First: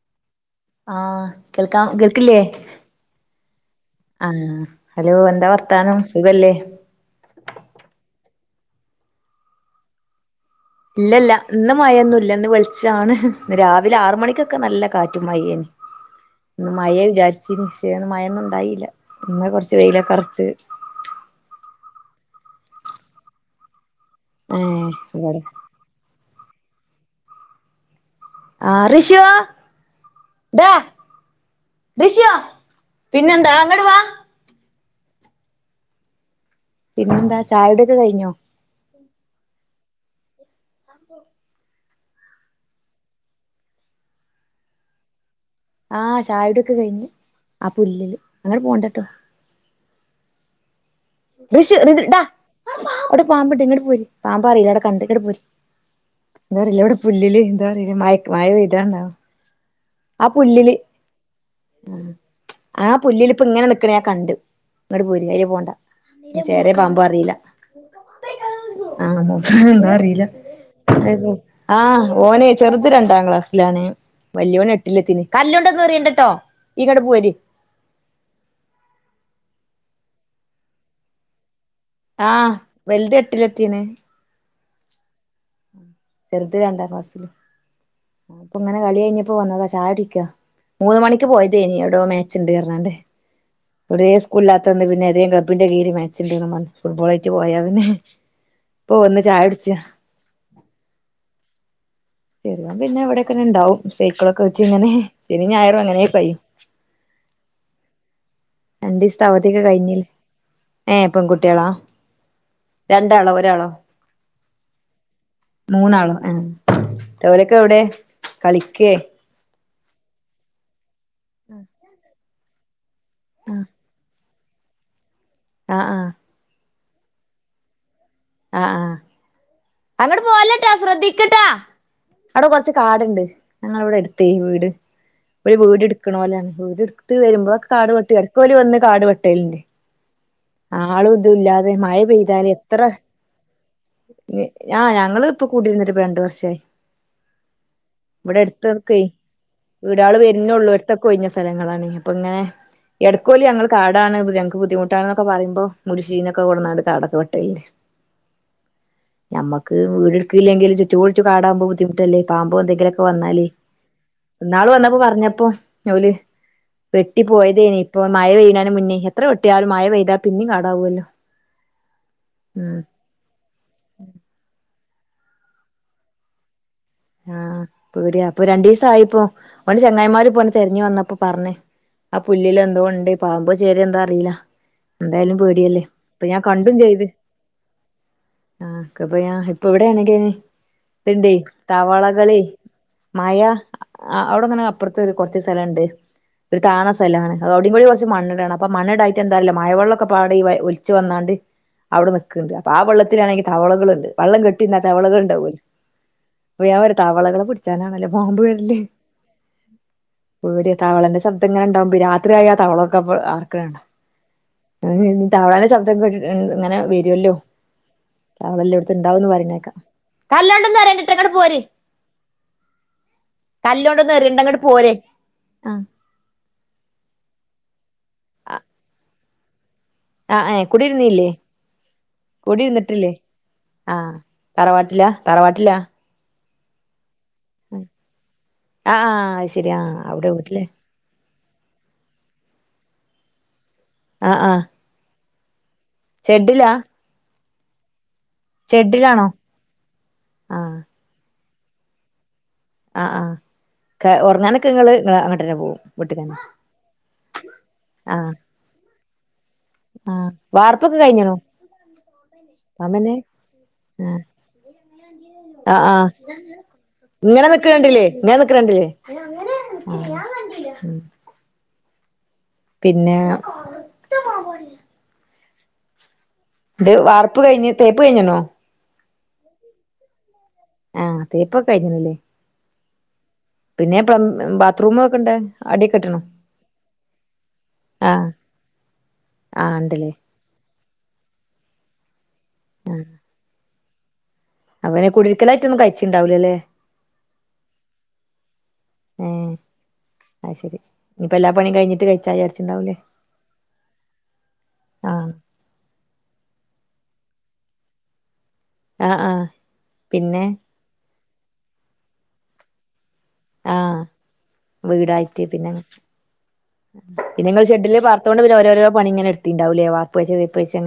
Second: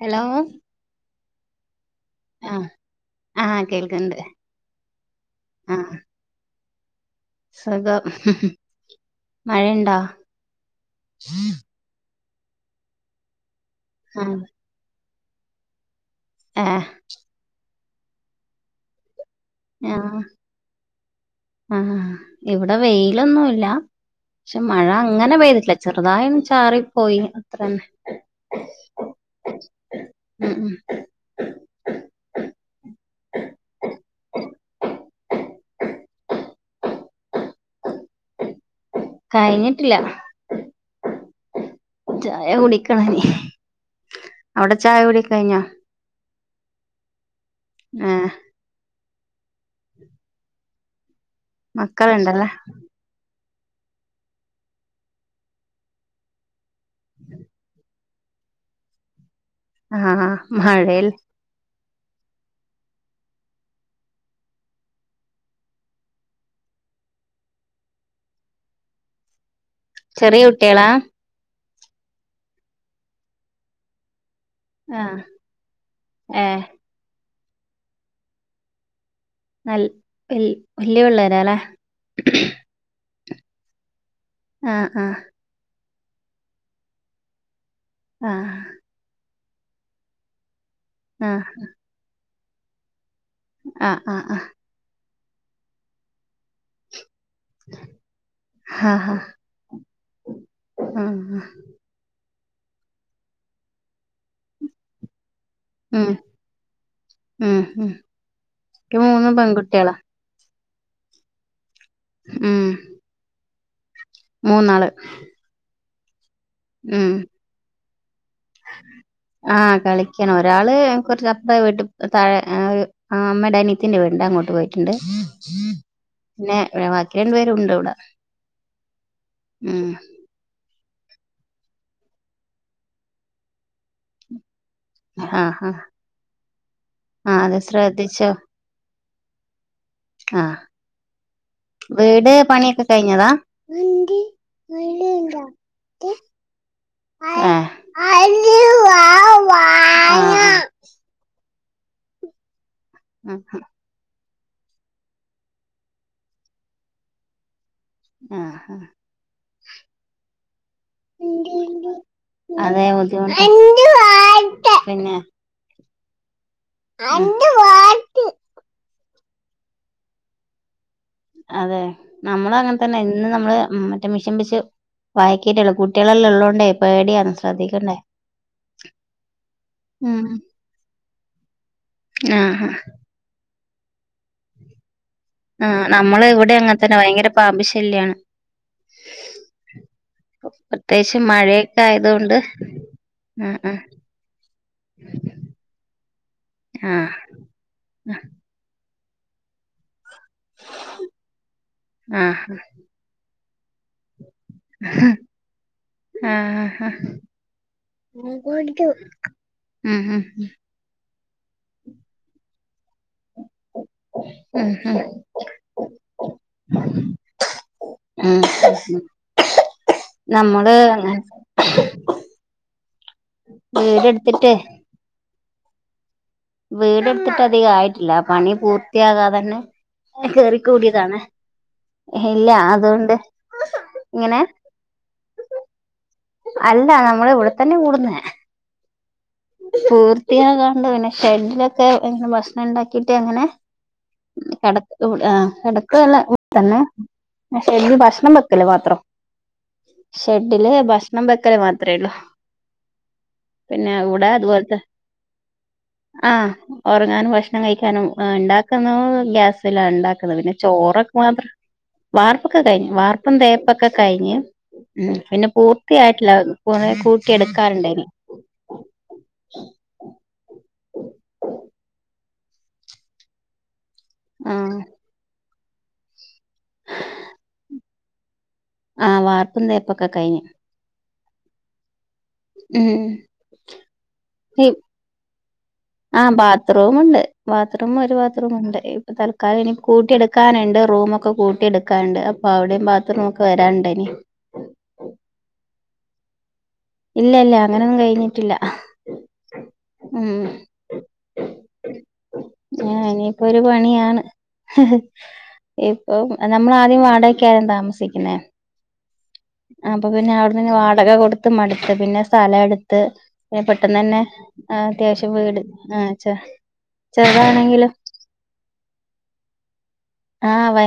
Hello ആഹ് കേൾക്കാം കേൾ ക്കില്ലേ ആഹ് ആഹ് കേൾക്ക്ണ്ട് ആഹ് ഹലോ എന്താ ആഹ് വർത്താനം സുഖല്ലേ സുഖം മഴേണ്ടോ ഇല്ല ഇല്ല ഇന്ന് മഴെന്നുല്ല ഇന്ന് വെളിച്ചാണ് ഇന്ന് രാവിലെ ആറ് ആഹ് മണിക്കൊക്കെ നല്ല കാറ്റും മഴേന് ഇന്ന് ഏഹ് മഴെ വിചാരിച്ചിന് പക്ഷേ ഇന്ന് മഴെന്നും ഉണ്ടായില്ല ഇന്ന് കുറച് ആഹ് ആഹ് ഇവിടെ വെയിലൊന്നുംല്ല പക്ഷെ മഴ ഏഹ് അങ്ങനെ ഇവിടെ പെയ്തിട്ടില്ല ചെറുതായി ചാറിപ്പോയി അത്രന്നെ ആഹ് റിഷു ഉം ഡാ ഉം റിശോ പിന്നെന്താ ഇങ്ങടുവാ [unintelligible] പിന്നെന്താ ചായകുടിയൊക്കെ കഴിഞ്ഞോ കഴിഞ്ഞിട്ടില്ല [unintelligible] ചായ കുടിക്കണം ഇനി അവിടെ ചായ കുടിയൊക്കെ കഴിഞ്ഞോ ആഹ് ചായകുടിയൊക്കെ കഴിഞ്ഞ് ആ പുല്ലില് ഏഹ് അങ്ങട് പോകണ്ടട്ടോ ഋഷു ന്നിട്ട് ഡാ മക്കളുണ്ടല്ലേ അവിടെ പാമ്പ്ണ്ട് ഇങ്ങട് പോര് പാമ്പാ അറിയില്ല അവിടെ കണ്ട് ഇങ്ങട്ട് പോര് വേറില്ലെവിടെ പുല്ലില് എന്താ പറയ മയക്ക്‌ മയ പെയ്താന്നോ ആഹ് ആ പുല്ലില് മഴേൽ ആ പുല്ലില് ഇപ്പ ഇങ്ങനെ നിക്കണ ഞാകണ്ട് ഇങ്ങട്ട് പോര് അയ്ലെ പോണ്ട ചേരെ പാമ്പോ അറിയില്ല ആഹ് എന്താ അറിയില്ല ചെറിയ കുട്ടികളാ ആഹ് ഓനെ ചെറുത് രണ്ടാം ക്ലാസിലാണെ വല്യവൻ എട്ട് ആഹ് ട്ടിലെത്തിന് കല്ലുണ്ടെന്നെറിയണ്ടട്ടോ ഏഹ് ഇങ്ങട്ട് പോര് നൽ വൽ വല്യ പിള്ളേര അല്ലേ ആഹ് വൽത് എട്ടില് എത്തിണ് ആഹ് ആഹ് ചെറുത് രണ്ടാം ക്‌ളാസിലും ആഹ് അപ്പ ഇങ്ങനെ കളി കഴിഞ്ഞപ്പോ വന്നതാ ചായകുടിക്ക മൂന്ന് മണിക്ക് ആഹ് പോയതേനി എവിടോ മാച്ച് ഇണ്ട് പറഞ്ഞണ്ട് ആഹ് ഇവിടെ ആഹ് ആഹ് സ്കൂളില്ലാത്തകൊണ്ട് പിന്നെ ഏതേ ക്ലബിന്റെ കീഴി മാച്ച്ണ്ട്ന്നും പറഞ് ഫുട്ബോളായിട്ട് പോയ പിന്നെ ആഹ് ഇപ്പൊ വന്ന് ചായ കുടിച്ച ആഹ് ആഹ് ചെറുത് പിന്നെ എവിടെക്കങ്ങനെ ഉണ്ടാവും സൈക്കിളൊക്കെ വെച്ച ഇങ്ങനെ, ശനിയും ഞായറും അങ്ങനെ ഉം കഴിയും ഉം ഉം ക്ക് രണ്ട് ദിവസത്തെ മൂന്നും അവധി ഒക്കെ പെൺകുട്ടികളാ കഴിഞ്ഞില്ലേ ഏഹ് പെൺകുട്ടികളാ ഉം. രണ്ടാളോ ഒരാളോ മൂന്നാള് മൂന്നാളോ ആഹ് ഉം ഓരൊക്കെ എവിടെ കളിക്കേ ആഹ് കളിക്കണ്, ഒരാള് കുറച്ച് അപ്രെ വീട്ട് താഴെ ആഹ് അമ്മേടെ അനീത്തിന്റെ വീടുണ്ട് അങ്ങോട്ട് പോയിട്ടുണ്ട് ആ ആ ആ പിന്നെ ബാക്കി രണ്ടു പേരുണ്ട്ടെ ആഹ് ആഹ് അങ്ങട് പോകല്ലെട്ടോ ശ്രദ്ധിക്കട്ടാ അവിടെ കൊറച്ച് കാടുണ്ട് ഞങ്ങളവിടെ എടുത്ത വീട് ആഹ് ഈര് ആഹ് വീട് എടുക്കണോരാണ്, വീട് എടുത്ത് ആഹ് അത് വരുമ്പോഴൊക്കെ കാട് വെട്ടും, ശ്രദ്ധിച്ചോ ഇടക്ക് ഓല് വന്ന് കാട് വെട്ടലണ്ട് ആഹ് ആളും ഇതുല്ലാതെ മഴ വീട് പെയ്താല് എത്ര പണിയൊക്കെ കഴിഞ്ഞതാ ആഹ് ഞങ്ങള് ഇപ്പ കൂടിയിരുന്നിട്ട് ഇപ്പ രണ്ടു വർഷായി ഏഹ് ആഹ് ഇവിടെ എടുത്ത്ക്കേ ഇവിടെ ആൾ ആഹ് വരുന്നള്ളൂ ഇതൊക്കഴിഞ്ഞ സ്ഥലങ്ങലാണ് ഇപ്പൊ ഇങ്ങനെ എടക്കോല് ഞങ്ങള് കാ ടാണ് ഞങ്ങക്ക് ബുദ്ധിമുട്ടാണെന്നൊക്കെ പറയുമ്പോ മുടിശീനൊക്കെ കൊണ്ടെന്നങ്ങോട്ട് കാടക്കെ വെട്ടല് ആഹ് ആഹ് ഞമ്മക്ക് വീട് എടുക്കില്ലെങ്കിലും ചുറ്റുപോടിച്ചു കാടാക്പോ ബുദ്ധിമുട്ടല്ലേ പാമ്പോ അതേ എന്തെങ്കിലുമൊക്കെ ബുദ്ധിമുട്ട് വന്നാല് ഇന്നാള് വന്നപ്പോ പിന്നെ പറഞ്ഞപ്പോ ഓല് വെട്ടി പോയതേനി ഇപ്പൊ മഴ പെയ്യണേനും മുന്നേ, എത്ര വെട്ടിയാലും മഴ പെയ്താൽ പിന്നും കാടാവുമല്ലോ അതെ നമ്മളും അങ്ങനെ തന്നെ ഇന്ന് നമ്മള് മറ്റേ മിഷൻ വച്ച് വയക്കിട്ടുള്ളൂ കുട്ടികളെല്ലാം ഉള്ളോണ്ടേ പേടിയാണ് ആഹ് ശ്രദ്ധിക്കണ്ടേ പേടി അപ്പൊ രണ്ടു ദിവസായിപ്പോ ഓന്റെ ഉം ചങ്ങായിമാര് പോ തെരഞ്ഞു വന്നപ്പോ പറഞ്ഞ് ആ പുല്ലില് ആഹ് ആഹ് എന്തോ ഉണ്ട്, പാമ്പോ ചേരയോ എന്താ അറിയില്ല എന്തായാലും പേടിയല്ലേ, ആഹ് നമ്മള് ഇപ്പൊ ഞാൻ ഇവിടെ കണ്ടും അങ്ങനെ തന്നെ ചെയ്ത്. ഭയങ്കര പാമ്പ് ശല്യാണ് ആഹ് ക് ഇപ്പ ഞാൻ ഇപ്പൊ ഇവിടെയാണെങ്കിനി [unintelligible] ഇതായതൊണ്ട് മഴ അവിടെങ്ങനെ അപ്പുറത്ത് ഒരു കുറച്ച് സ്ഥലണ്ട്, ഒരു താണ ആഹ് സ്ഥലമാണ് അവിടെംകൂടി കുറച്ച് മണ്ണിടണം അപ്പ മണ്ണണ്ടായിട്ട് എന്താല്ലേ മഴവള്ളം പാടെ ഒലിച്ച് വന്നാണ്ട് അവിടെ ആഹ് നിക്കില്ലാ ആഹ് അപ്പൊ ആ വെള്ളത്തിലാണെങ്കിൽ തവളകൾണ്ട്, വെള്ളം കെട്ട ട്ടി നിന്നാ തവളകളുണ്ടാവുവല്ലോ ആഹ് ആഹ് ആഹ് പിടിച്ചാനാണല്ലോ പാമ്പ് ഉം ഉം ഇവിടെ തവളന്റെ ശബ്ദംങ്ങനെണ്ടാകും രാത്രിആയാ തവളൊക്കെ കേ ഉം തവൾടെ ശബ്ദം കേട്ടിട്ട് ഇങ്ങനെ വരുമല്ലോ ഉം തവളെല്ലാടുത്തും ഇണ്ടാവുന്ന് പറണേക്കാം നമ്മള് [unintelligible] ഇങ്ങോട്ട് പോര് കല്ലോണ്ടന്ന്റിണ്ട വീടെടുത്തിട്ട് ഇങ്ങോട്ട് പോര് ആഹ് വീടെടുത്തിട്ട് അധിക ആയിട്ടില്ല പണി പൂർത്തിയാകാതെ തന്നെ ആ ഏ കേറിക്കൂടിയതാണ്. കുടിയിരുന്നില്ലേ ഇല്ല, കുടിയിരുന്നിട്ടില്ലേ അതുകൊണ്ട് ആഹ് ഇങ്ങനെ തറവാട്ടിലാ തറവാട്ടിലാ അല്ല നമ്മള് ഇവിടെത്തന്നെ കൂടുന്നേ ആഹ് അഹ് പൂർത്തിയാകാണ്ട് പിനെ ഷെഡിലൊക്കെ ഇങ്ങനെ ഭക്ഷണം ഉണ്ടാക്കിട്ട് അങ്ങനെ ആ ആ കട ഇല്ല ഷെഡിലാ തന്നെ ഷെഡില് ഭക്ഷണം വെക്കല് മാത്രം- ഷെഡിലാണോ ആ ഷെഡില് ഭക്ഷണം വെക്കല് മാത്രേ ഉള്ളൂ. ആഹ് പോല ആ തന്നെ ഉറങ്ങാനും ഭക്ഷണം കഴിക്കാനും ആ ഉണ്ട ഗ്യാസില ആ ഉണ്ടാക്കുന്നത് പിന്നെ വാർപ്പൊക്കെ ചോറൊക്കെ കഴിഞ്ഞണോ മാത്രം. വാർപ്പൊക്കെ കഴിഞ്ഞ് അമ്മനെ വാർപ്പും തേപ്പൊക്കെ ആഹ് കഴിഞ്ഞ്. ഉം പിന്നെ ആഹ് ആഹ് പൂർത്തിയായിട്ടില്ല കൂട്ടി എടുക്കാനുണ്ടേനി. ഞാനിക്കണണ്ടീലെ. [inaudible] പിന്നെ. ആഹ് ഇത് വാർപ്പ് കഴിഞ് തേപ്പ് കയിഞ്ഞ്ണോ? ആഹ് വാർത്തും തേപ്പൊക്കെ കയിഞ്ഞ്. ആഹ് തേപ്പൊക്കെ കയിഞ്ഞ്ണ്ലെ? ഉം. പിന്നെ പ്ലം ബാത്റൂം ഒക്കെ ഇണ്ട് അടിയൊക്കെട്ട്. ആഹ് ബാത്റൂമുണ്ട് ബാത്റൂം ഒരു ആഹ് ബാത്റൂമുണ്ട് ഇപ്പൊ തൽക്കാലം എനി ആഹ് ഇണ്ടല്ലേ കൂട്ടി എടു ക്കാനുണ്ട് റൂമൊക്കെ കൂട്ടി എടുക്കാനുണ്ട് അപ്പൊ അവിടേം ബാത്ത്റൂമൊക്കെ വരാണ്ടെനി. അപ്പം പിന്നെ കുടിര്ക്കലായിട്ടൊന്നും കയിച്ച് ണ്ടാവൂല ലേ? ഇല്ല ഇല്ല അങ്ങനെയൊന്നും കഴിഞ്ഞിട്ടില്ല ഏഹ് ഉം അത് ശരി ഇനിയിപ്പ എല്ലാ പണിയും കഴിഞ്ഞിട്ട് കഴിച്ചാ വിചാരിച്ചിണ്ടാവൂലേ ഇനിപ്പൊ ഒരു പണിയാണ്. ആഹ് ഇപ്പൊ നമ്മളാദ്യം വാടകക്കായിരുന്നു താമസിക്കുന്നേ. ആഹ് ആഹ് അപ്പൊ പിന്നെ അവിടെന്ന് വാടക കൊടുത്ത് മടുത്ത് പിന്നെ സ്ഥലം എടുത്ത്. പെട്ടെന്ന് ആഹ് തന്നെ അത്യാവശ്യം വീടായിട്ട് വീട് പിന്നെ ആ ചെ ചെറുതാണെങ്കിലും. ത്തോണ്ട് പിന്നെ ഓരോരോ പണിങ്ങനെ എട്ത്തീണ്ടാവ് ലെ വാ ആഹ് വൈ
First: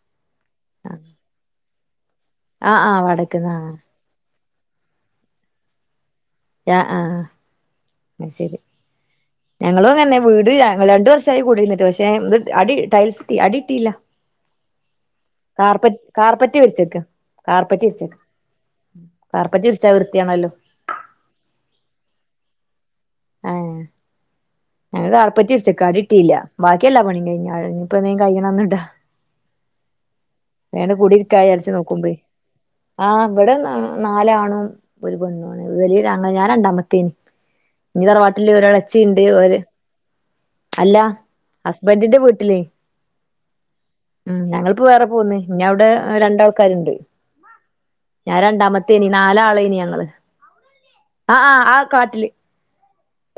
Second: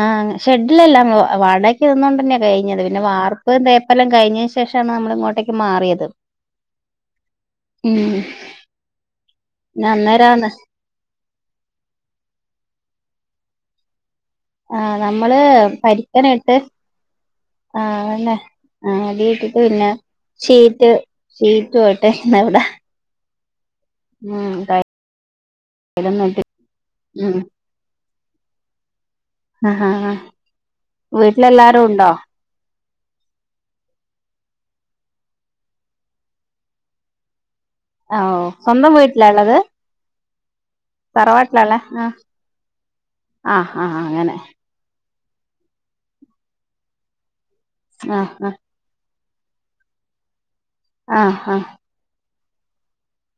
ആ ഷെഡിലല്ല അങ്ങ് വാടകക്ക് നിന്നൊണ്ടേന്നെ. ആഹ് കഴിഞ്ഞത് ആഹ് പിന്നെ വാടക്ക്ന്ന് വാർപ്പ് ആഹ് തേപ്പല്ലാം കഴിഞ്ഞ ശേഷാണ് നമ്മള് ഇങ്ങോട്ടേക്ക് മാറിയത്. ആ ഉം ആഹ് ശരി പിന്നെ ഞങ്ങളുംഅങ്ങന്നെ അന്നേരാന്ന് വീട്. രണ്ടു വർഷായി കൂടിയിര്ന്ന്ട്ട് പക്ഷേ അടി ടൈൽസ് അടിട്ടീല്യ. ആഹ് നമ്മള് പരിക്കനും ട്ട്. കാർപ്പറ്റ് വിരിച്ചേക്ക കാർപ്പറ്റ് ആഹ് വിരിച്ചേക്ക അങ്ങന്നെ അടിട്ട്ട്ട് കാർപ്പറ്റ് വിരിച്ചാ പിന്നെ വൃത്തിയാണല്ലോ ഷീ റ്റ് ഷീറ്റൂട്ട് പിന്നവടെ. അ ഏഹ് മം. ഞങ്ങൾ കാർപെറ്റ് വിര്ച്ചക്കാ അടിട്ടീല്യ ബാക്കിഎല്ലാ പണിം ഉം കഴിഞ്ഞ ഇഞ്ഞിപ്പം കയ്യ്ണന്ന് ടാ ആഹ് ആഹ് ആഹ് വേം കുടിരിക്കാന്ന് വിചാര്ച്ച് വീട്ടിലെല്ലാരും ഉണ്ടോ നോക്കുമ്പേ. ആ ഇവിടെ നാ നാലാണും. [unintelligible] ഞാൻ രണ്ടാമത്തേനി ഇനി ആഹ് ഓഹ് തറവാട്ടില് ഒരെ സ്വന്തം ളച്ചി ണ്ട് വീട്ടിലാ ഒര് ഇള്ളത് അല്ല തറവാട്ടിലാ ഇള്ളെ ആഹ് ഹസ്ബന്റിന്റെ വീട്ടിലേ ആഹ് ആഹ് അങ്ങനെ ഉം ഞങ്ങൾ ഇപ്പ വേറെ പോന്ന് ഇഞ്ഞി അവ്ടെ രണ്ടാൾക്കാര്ണ്ട് ആഹ് ഞാൻ ആഹ് രണ്ടാമ ത്തേനി നാലാളേനി ഞങ്ങള്ആഹ് ആഹ് ആ കാട്ടില്.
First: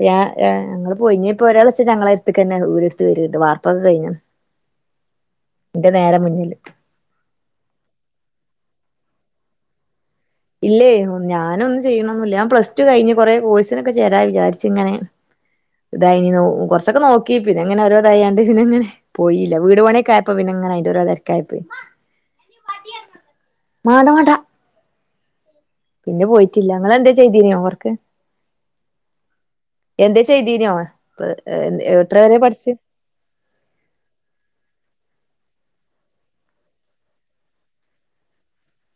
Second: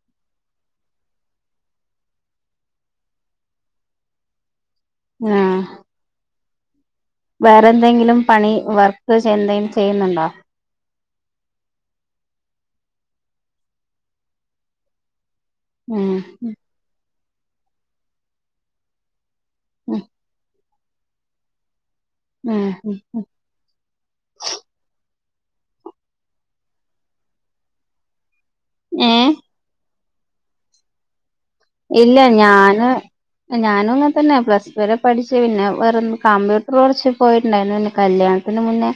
യായാ ഞങ്ങള് പോയിഞ്ഞ ഇപ്പോ ഒരാൾ വെച്ച ഞങ്ങളെടുത്ത്ക്ക്ന്നെ വീടെടുത്ത് വരിണ്ട് വർപ്പൊക്കെ കഴിഞീണ് ന്റെ നേരെ മുന്നില്. വേറെന്തെങ്കിലും പണി വർക്ക് എന്തേലും ചെയ്യുന്നുണ്ടോ? ഇല്ലേ ഞാനൊന്നുംചെയ്ണോ ന്നൂല്യ ഞാൻ പ്ലസ് ടു കഴിഞ്ഞ് കൊറെേ കോഴ്സിനൊക്കെ ചേരാന്ന് വിചാരിച്ച് ഇങ്ങനെ- [inaudible] ഇതായി നീ കൊർച്ചൊക്കെ നോക്കി പിന്നെങ്ങനെ ഓരോതായാണ്ട് പിന്നെ ങ്ങനെ. പോയില്ല വീട് ഉം പണിയൊക്കെആയപ്പോ പിന്നെ ങ്ങനെ അയിന്റെ ഓരോ തേര്ക്കായി പ്പോയി. ആഹ്- മാണ്ട മാണ്ട- പിന്നെ പോയിറ്റ്ല്ല ങ്ങളെന്തേം ചെയ്തീന്യോ വർക്ക് ഏഹ് എന്തേ ചെയ്തീനോ എത്ര ഇല്ല വരെ പഠിച്ചു ഞാന് ഞാനും അങ്ങന തന്നെ പ്ലസ് ടു വരെ പഠിച്ച് പിന്നെ വെറൊ കമ്പ്യൂട്ടർ കുറച്ച് പോയിട്ടുണ്ടായിരുന്നു പിന്നെ കല്യാണം അതിന് മുന്നേ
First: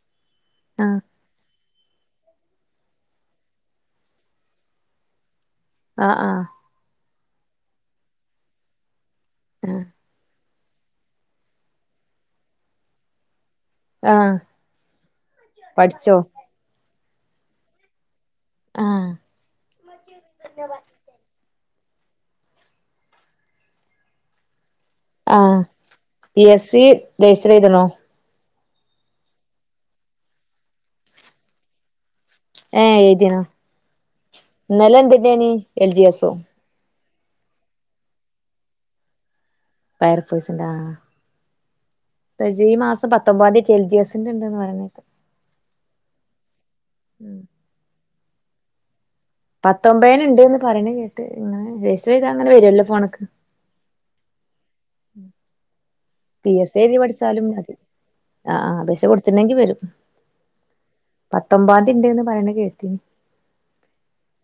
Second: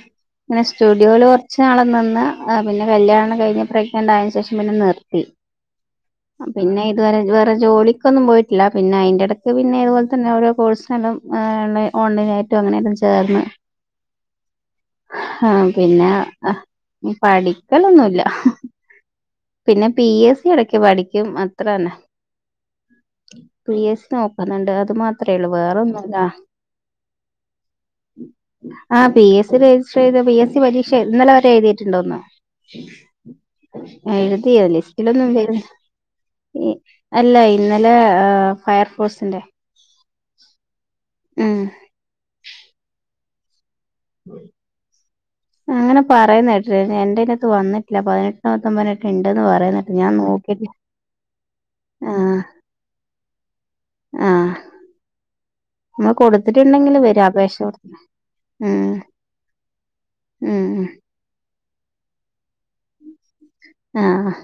ഇങ്ങനെ ആഹ് സ്റ്റുഡിയോല് കൊറച്ച് നാള് നിന്ന് ആഹ് പിന്നെ കല്യാണം കഴഞ്ഞ് പ്രെഗ്നൻറ് ആയന് ശേഷം പിന്നെ നിർത്തി ആഹ് ആഹ് പിന്നെത് വരെ ഇത് വേറെ ജോലിക്കൊന്നും പോയിട്ടില്ല പിന്നെ അയ്ന്റെ ടയ്ക്ക് പിന്നെ ആഹ് ഇത് പോലെ തന്നെ ഓരോ കോഴ്സിനല്ലാം ഓൺലൈ നായിട്ടും അങ്ങനെ ക്കല്ലാം ചേർന്ന് ആഹ് ആഹ് പിന്നെ പഠിച്ചോ ആഹ് ഈ പഠിക്കലൊന്നുല്ല ആഹ് പിന്നെ പി എസ് സി എടക്ക് പഠി യും അത്രന്നെ പി യേസ് നോക്കുന്നുണ്ട് അത് മാ അത് പി യസ് സി രജിസ്റ്റർ യ്തണോ ആ പി എസ് സി രജിസ്റ്റർ ചെയ്ത പി എസ് സി പരീക്ഷ ഇന്നലെ വരെ എഴുതിട്ടുണ്ടോന്ന് ഏഹ് എഴുതിണോ എഴുതി ഇന്നലെ ലിസ്റ്റിലൊന്നും എന്തിന്റെനി പേര് എൽ ജി എസോ അല്ല ഇന്നലെ ഫയർഫോഴ്സിന്റെ ഫയർ ഫോയിസിൻ്റെ ആഹ് ആഹ് ഉം റജീ ഈ മാസം പത്തൊമ്പാന്തി ച ൽജി എസ് അങ്ങനെ പറയേന്നെ ട്ടുണ്എന്റെ ഇതിനകത്ത് വന്നിട്ടില്ല പതിനെട്ടി നത്തൊമ്പതിനക ഉണ്ടെന്ന് പ പത്തൊമ്പേനിണ്ട്ന്ന് പറേണ്കേട്ട് ഇങ്ങനെ രജിസ്റ്റർചെയ്താ ങ്ങനെ വരുമല്ലോ ഫോണ്ക്ക് ആഹ് ന്നാ പി എസ് സി എഴുതി കൊടുത്തിട്ടുണ്ടെങ്കില് വരും പഠിച്ചാലും അപേക്ഷ മതി കൊട് ആഹ് ഉം ആഹ് അപേക്ഷ ഉം ഉം പത്തൊമ്പാന്തിണ്ട്ന്ന് പറയണ കേ ആഹ്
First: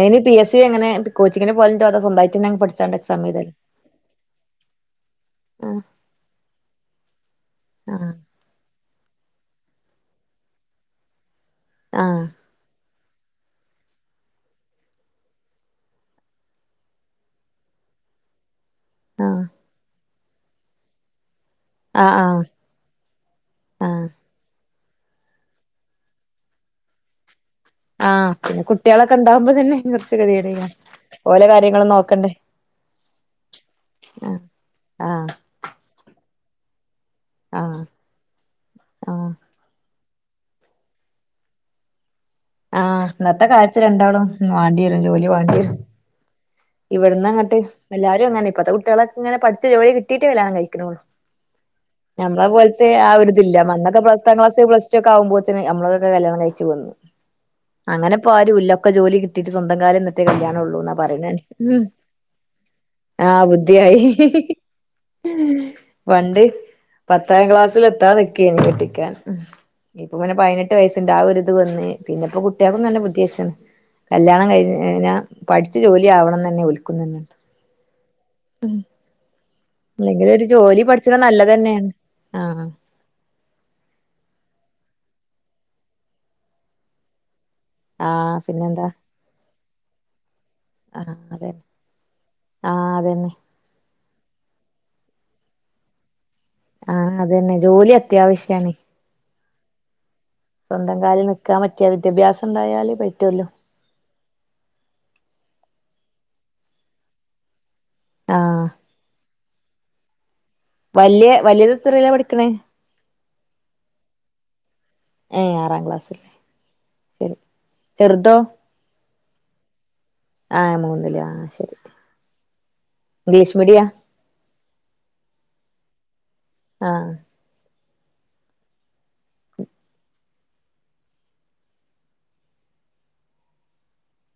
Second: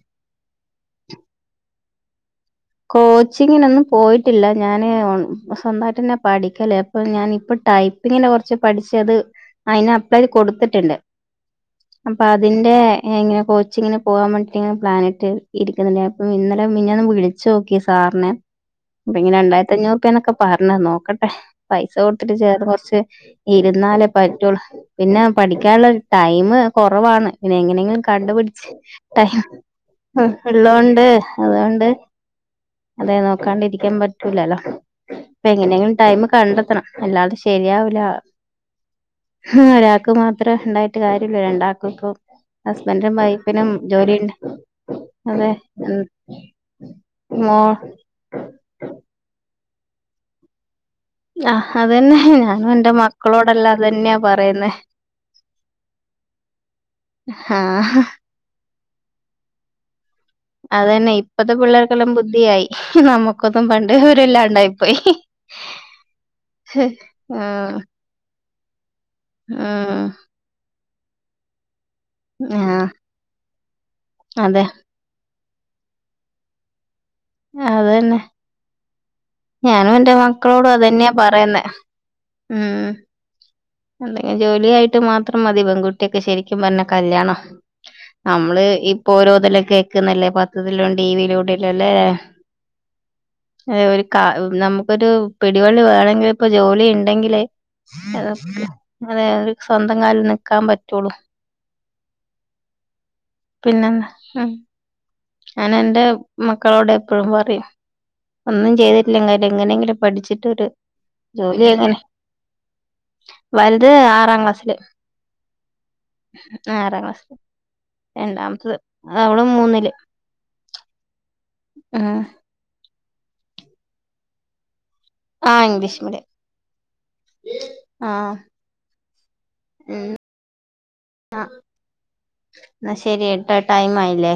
അയ്ന് പി എസ് സി എങ്ങനെ കോച്ചിങ്ങിന്പോകൽ ണ്ടോ അതൊ സ്വന്താട്ട് ങ്ങനെപഠി കോച്ചിങ്ങിനൊന്നും പോയിട്ടില്ല ഞാന് ഓ ആഹ് സ്വന്തായ്ട്ടെന്നെ പഠിക്കല് അപ്പൊ ഞാൻ ഇപ്പ ആഹ് ടൈപ്പിങ്ന് കുറച്ച് പഠിച്ചത് അയ്ന അപ്ലൈയ്ത് കൊടുത്തിട്ട്ണ്ട് അപ്പ ആഹ് അതിന്റെ ഇങ്ങനെ കോച്ചിങ്ങിന് പോകാൻ വേണ്ടിയിട്ട് ഇങ്ങനെ പ്ലാനിട്ട് ഇരിക്കുണ്ണ്ട് അപ്പം ഇന്നലെമിഞ്ഞാന്ളി ച്ചു നോക്കി സാറിനെ ഇപങ്ങനെരണ്ടായിരത്തി അഞ്ഞൂറ് റുപ്യാന്നൊക്കെ പറഞ്ഞ് നോക്കട്ടെ പൈസ ആഹ് കൊടുത്തിട്ട് ആഹ് ചേര കൊറച്ച് ഇരുന്നാലേ ആഹ് പറ്റുള്ളൂ പിന്നെ പഠിക്കാനുള്ള ടൈമ് കൊറവാണ് പിന്നെ എങ്ങനെ എങ്കിലും ആഹ് പിന്നെ കണ്ടുപിടിച്ച് കുട്ടികളൊക്കെ ടൈം ഉണ്ടാവുമ്പോ തന്നെ കുറച്ച് ഗതികേടാണ് ഉള്ളോണ്ട് ഓലെ അതോണ്ട് കാര്യങ്ങളും നോക്കണ്ടേ അതെ നോക്കാണ്ടിരിക്കാൻ ആഹ് പറ്റൂലല്ലോ ആഹ് ഇപ്പ ങ്ങനെങ്കിലും ടൈമ് കണ്ടെത്തണം അല്ലാടിസ് ആഹ് ശരിയാവൂല ഒരാക്ക് മാത്രേ ഉണ്ടായിട്ട് കാര്യല്ല രണ്ടാൾക്കക്കും ഇപ്പ ആഹ് ഹസ്ബൻറും ഇന്നത്തെ വൈഫിനും കാലത്ത് ജോലി രണ്ടാളും ഉണ്ട് വാണ്ടിവരും അതെ മോ ഇവടന്നങ്ങട്ട് എല്ലാരുംങ്ങനെപ്പത്തെ കുട്ടിയേളൊക്കെങ്ങനെ പഠിച്ച ജോലി കിട്ടിട്ട് കല്യാണം കഴിക്കണള്ളു ആ അതന്നെ നമ്മളെ ഞാനും പോലത്തെ എന്റെ ആഹ് ഒരു ഇതില്ല മക്കളോടെല്ലാം അന്നോക്കെ അതന്നെയാ പത്താം ക്ലാസ് പറയുന്നേ പ്ലസ്ടു ഒക്കെ ആകുമ്പോത്തിന് നമ്മളൊക്കെ കല്യാണം കയ്ക്ക് ച്ചു വന്നു ഹ ഹ് ഇപ്പാ രുല്ലക്കെ ജോലി കിട്ടിട്ട് സ്വന്തം കാലിന്നട്ടെകല്യാണുള്ളൂ ന്നാ പറീണെന്നെ പിള്ളേർക്കല്ലം ബുദ്ധിയായി നമ്മുക്കൊന്നും പണ്ടേ ബുദ്ധിയായി വിവരല്ലാണ്ടായിപ്പോയി പണ്ട് പത്താം ആ ക്ലാസ് ലെത്താ നി ക്കറുന്നു കെട്ടിക്കാൻ ഇപ്പൊ ഉം പിനെ പയ്നെട്ട് വയസിന്റെ ആഹ് ഒരിത് വന്ന് പിന്നെ പ്പംകുട്ടിയക്കു ആ നല്ല ബുദ്ധി യെച്ച്ണ് കല്യാണം അതെ കഴിഞ്ഞ പഠിച്ചു ജോലി ആവണംന്ന പിന്നോൽക്കും തന്നെ അതന്നെ ഞാനും എൻ്റെ അല്ലെങ്കിൽ ഒരു മക്കളോടും ജോലി അതന്നെ പഠിച്ചണ പറയുന്നെ നല്ലതന്നെയാണ് ആഹ് ഉം ഒന്നുങ്കി ജോലിയായിട്ട് മാത്രം മതി പെൺകുട്ട്യക്ക് ശരിക്കും പറഞ്ഞ കല്യാണം. ആഹ് നമ്മള് പിന്നെന്താ ഇപ്പൊ ഓരോതല കേക്ക്ന്നല്ലേ പത്രത്തിലും ആഹ് ടിവിലൂടെ അതന്നെ ല്ല ലെ ആഹ് അതന്നെ ഒരു ക നമുക്കൊരു പിടിവള്ളി വേണങ്കിൽ ഇപ്പൊ ജോലി ആഹ് ഇണ്ടങ്കില് അതന്നെ ജോലി അ അത്യാവശ്യാണ് സ്വന്തം കാൽ ന്ന് സ്വന്തം കാലിൽ നിൽക്കാൻ പറ്റ്യ വിദ്യാഭ്യാസം ഉണ്ടായാല് പറ്റുല്ലോ. പിന്നെന്താ ഉം ഞാൻ എൻ്റെ മക്കളോട് എപ്പളും പറിം ആഹ് ഒന്നും ചെയ്തില്ലങ്കി എങ്ങനെങ്കിലും പഠിച്ചിട്ട് ഒര് വല്യ വല്യത് എത്രലാ പഠിക്ക്ണേ? വൽത് ആറാം ക്ലാസ്ൽ. ഏഹ് ആറാം ക്ലാസ് ആറാം ക്ലാസ് ചെറുതോ രണ്ടാമത്തത് അവള് മൂന്നില് ആഹ് മൂന്നില് ആഹ് ശരി ആഹ് ഇംഗ്ലീഷ് മീഡിയ ആഹ് ഇംഗ്ലീഷ് മീഡിയം ആഹ് ആഹ് ഉം അഹ് ന്നാ ശരി ട്ടാ ടൈം ആയില്ലേ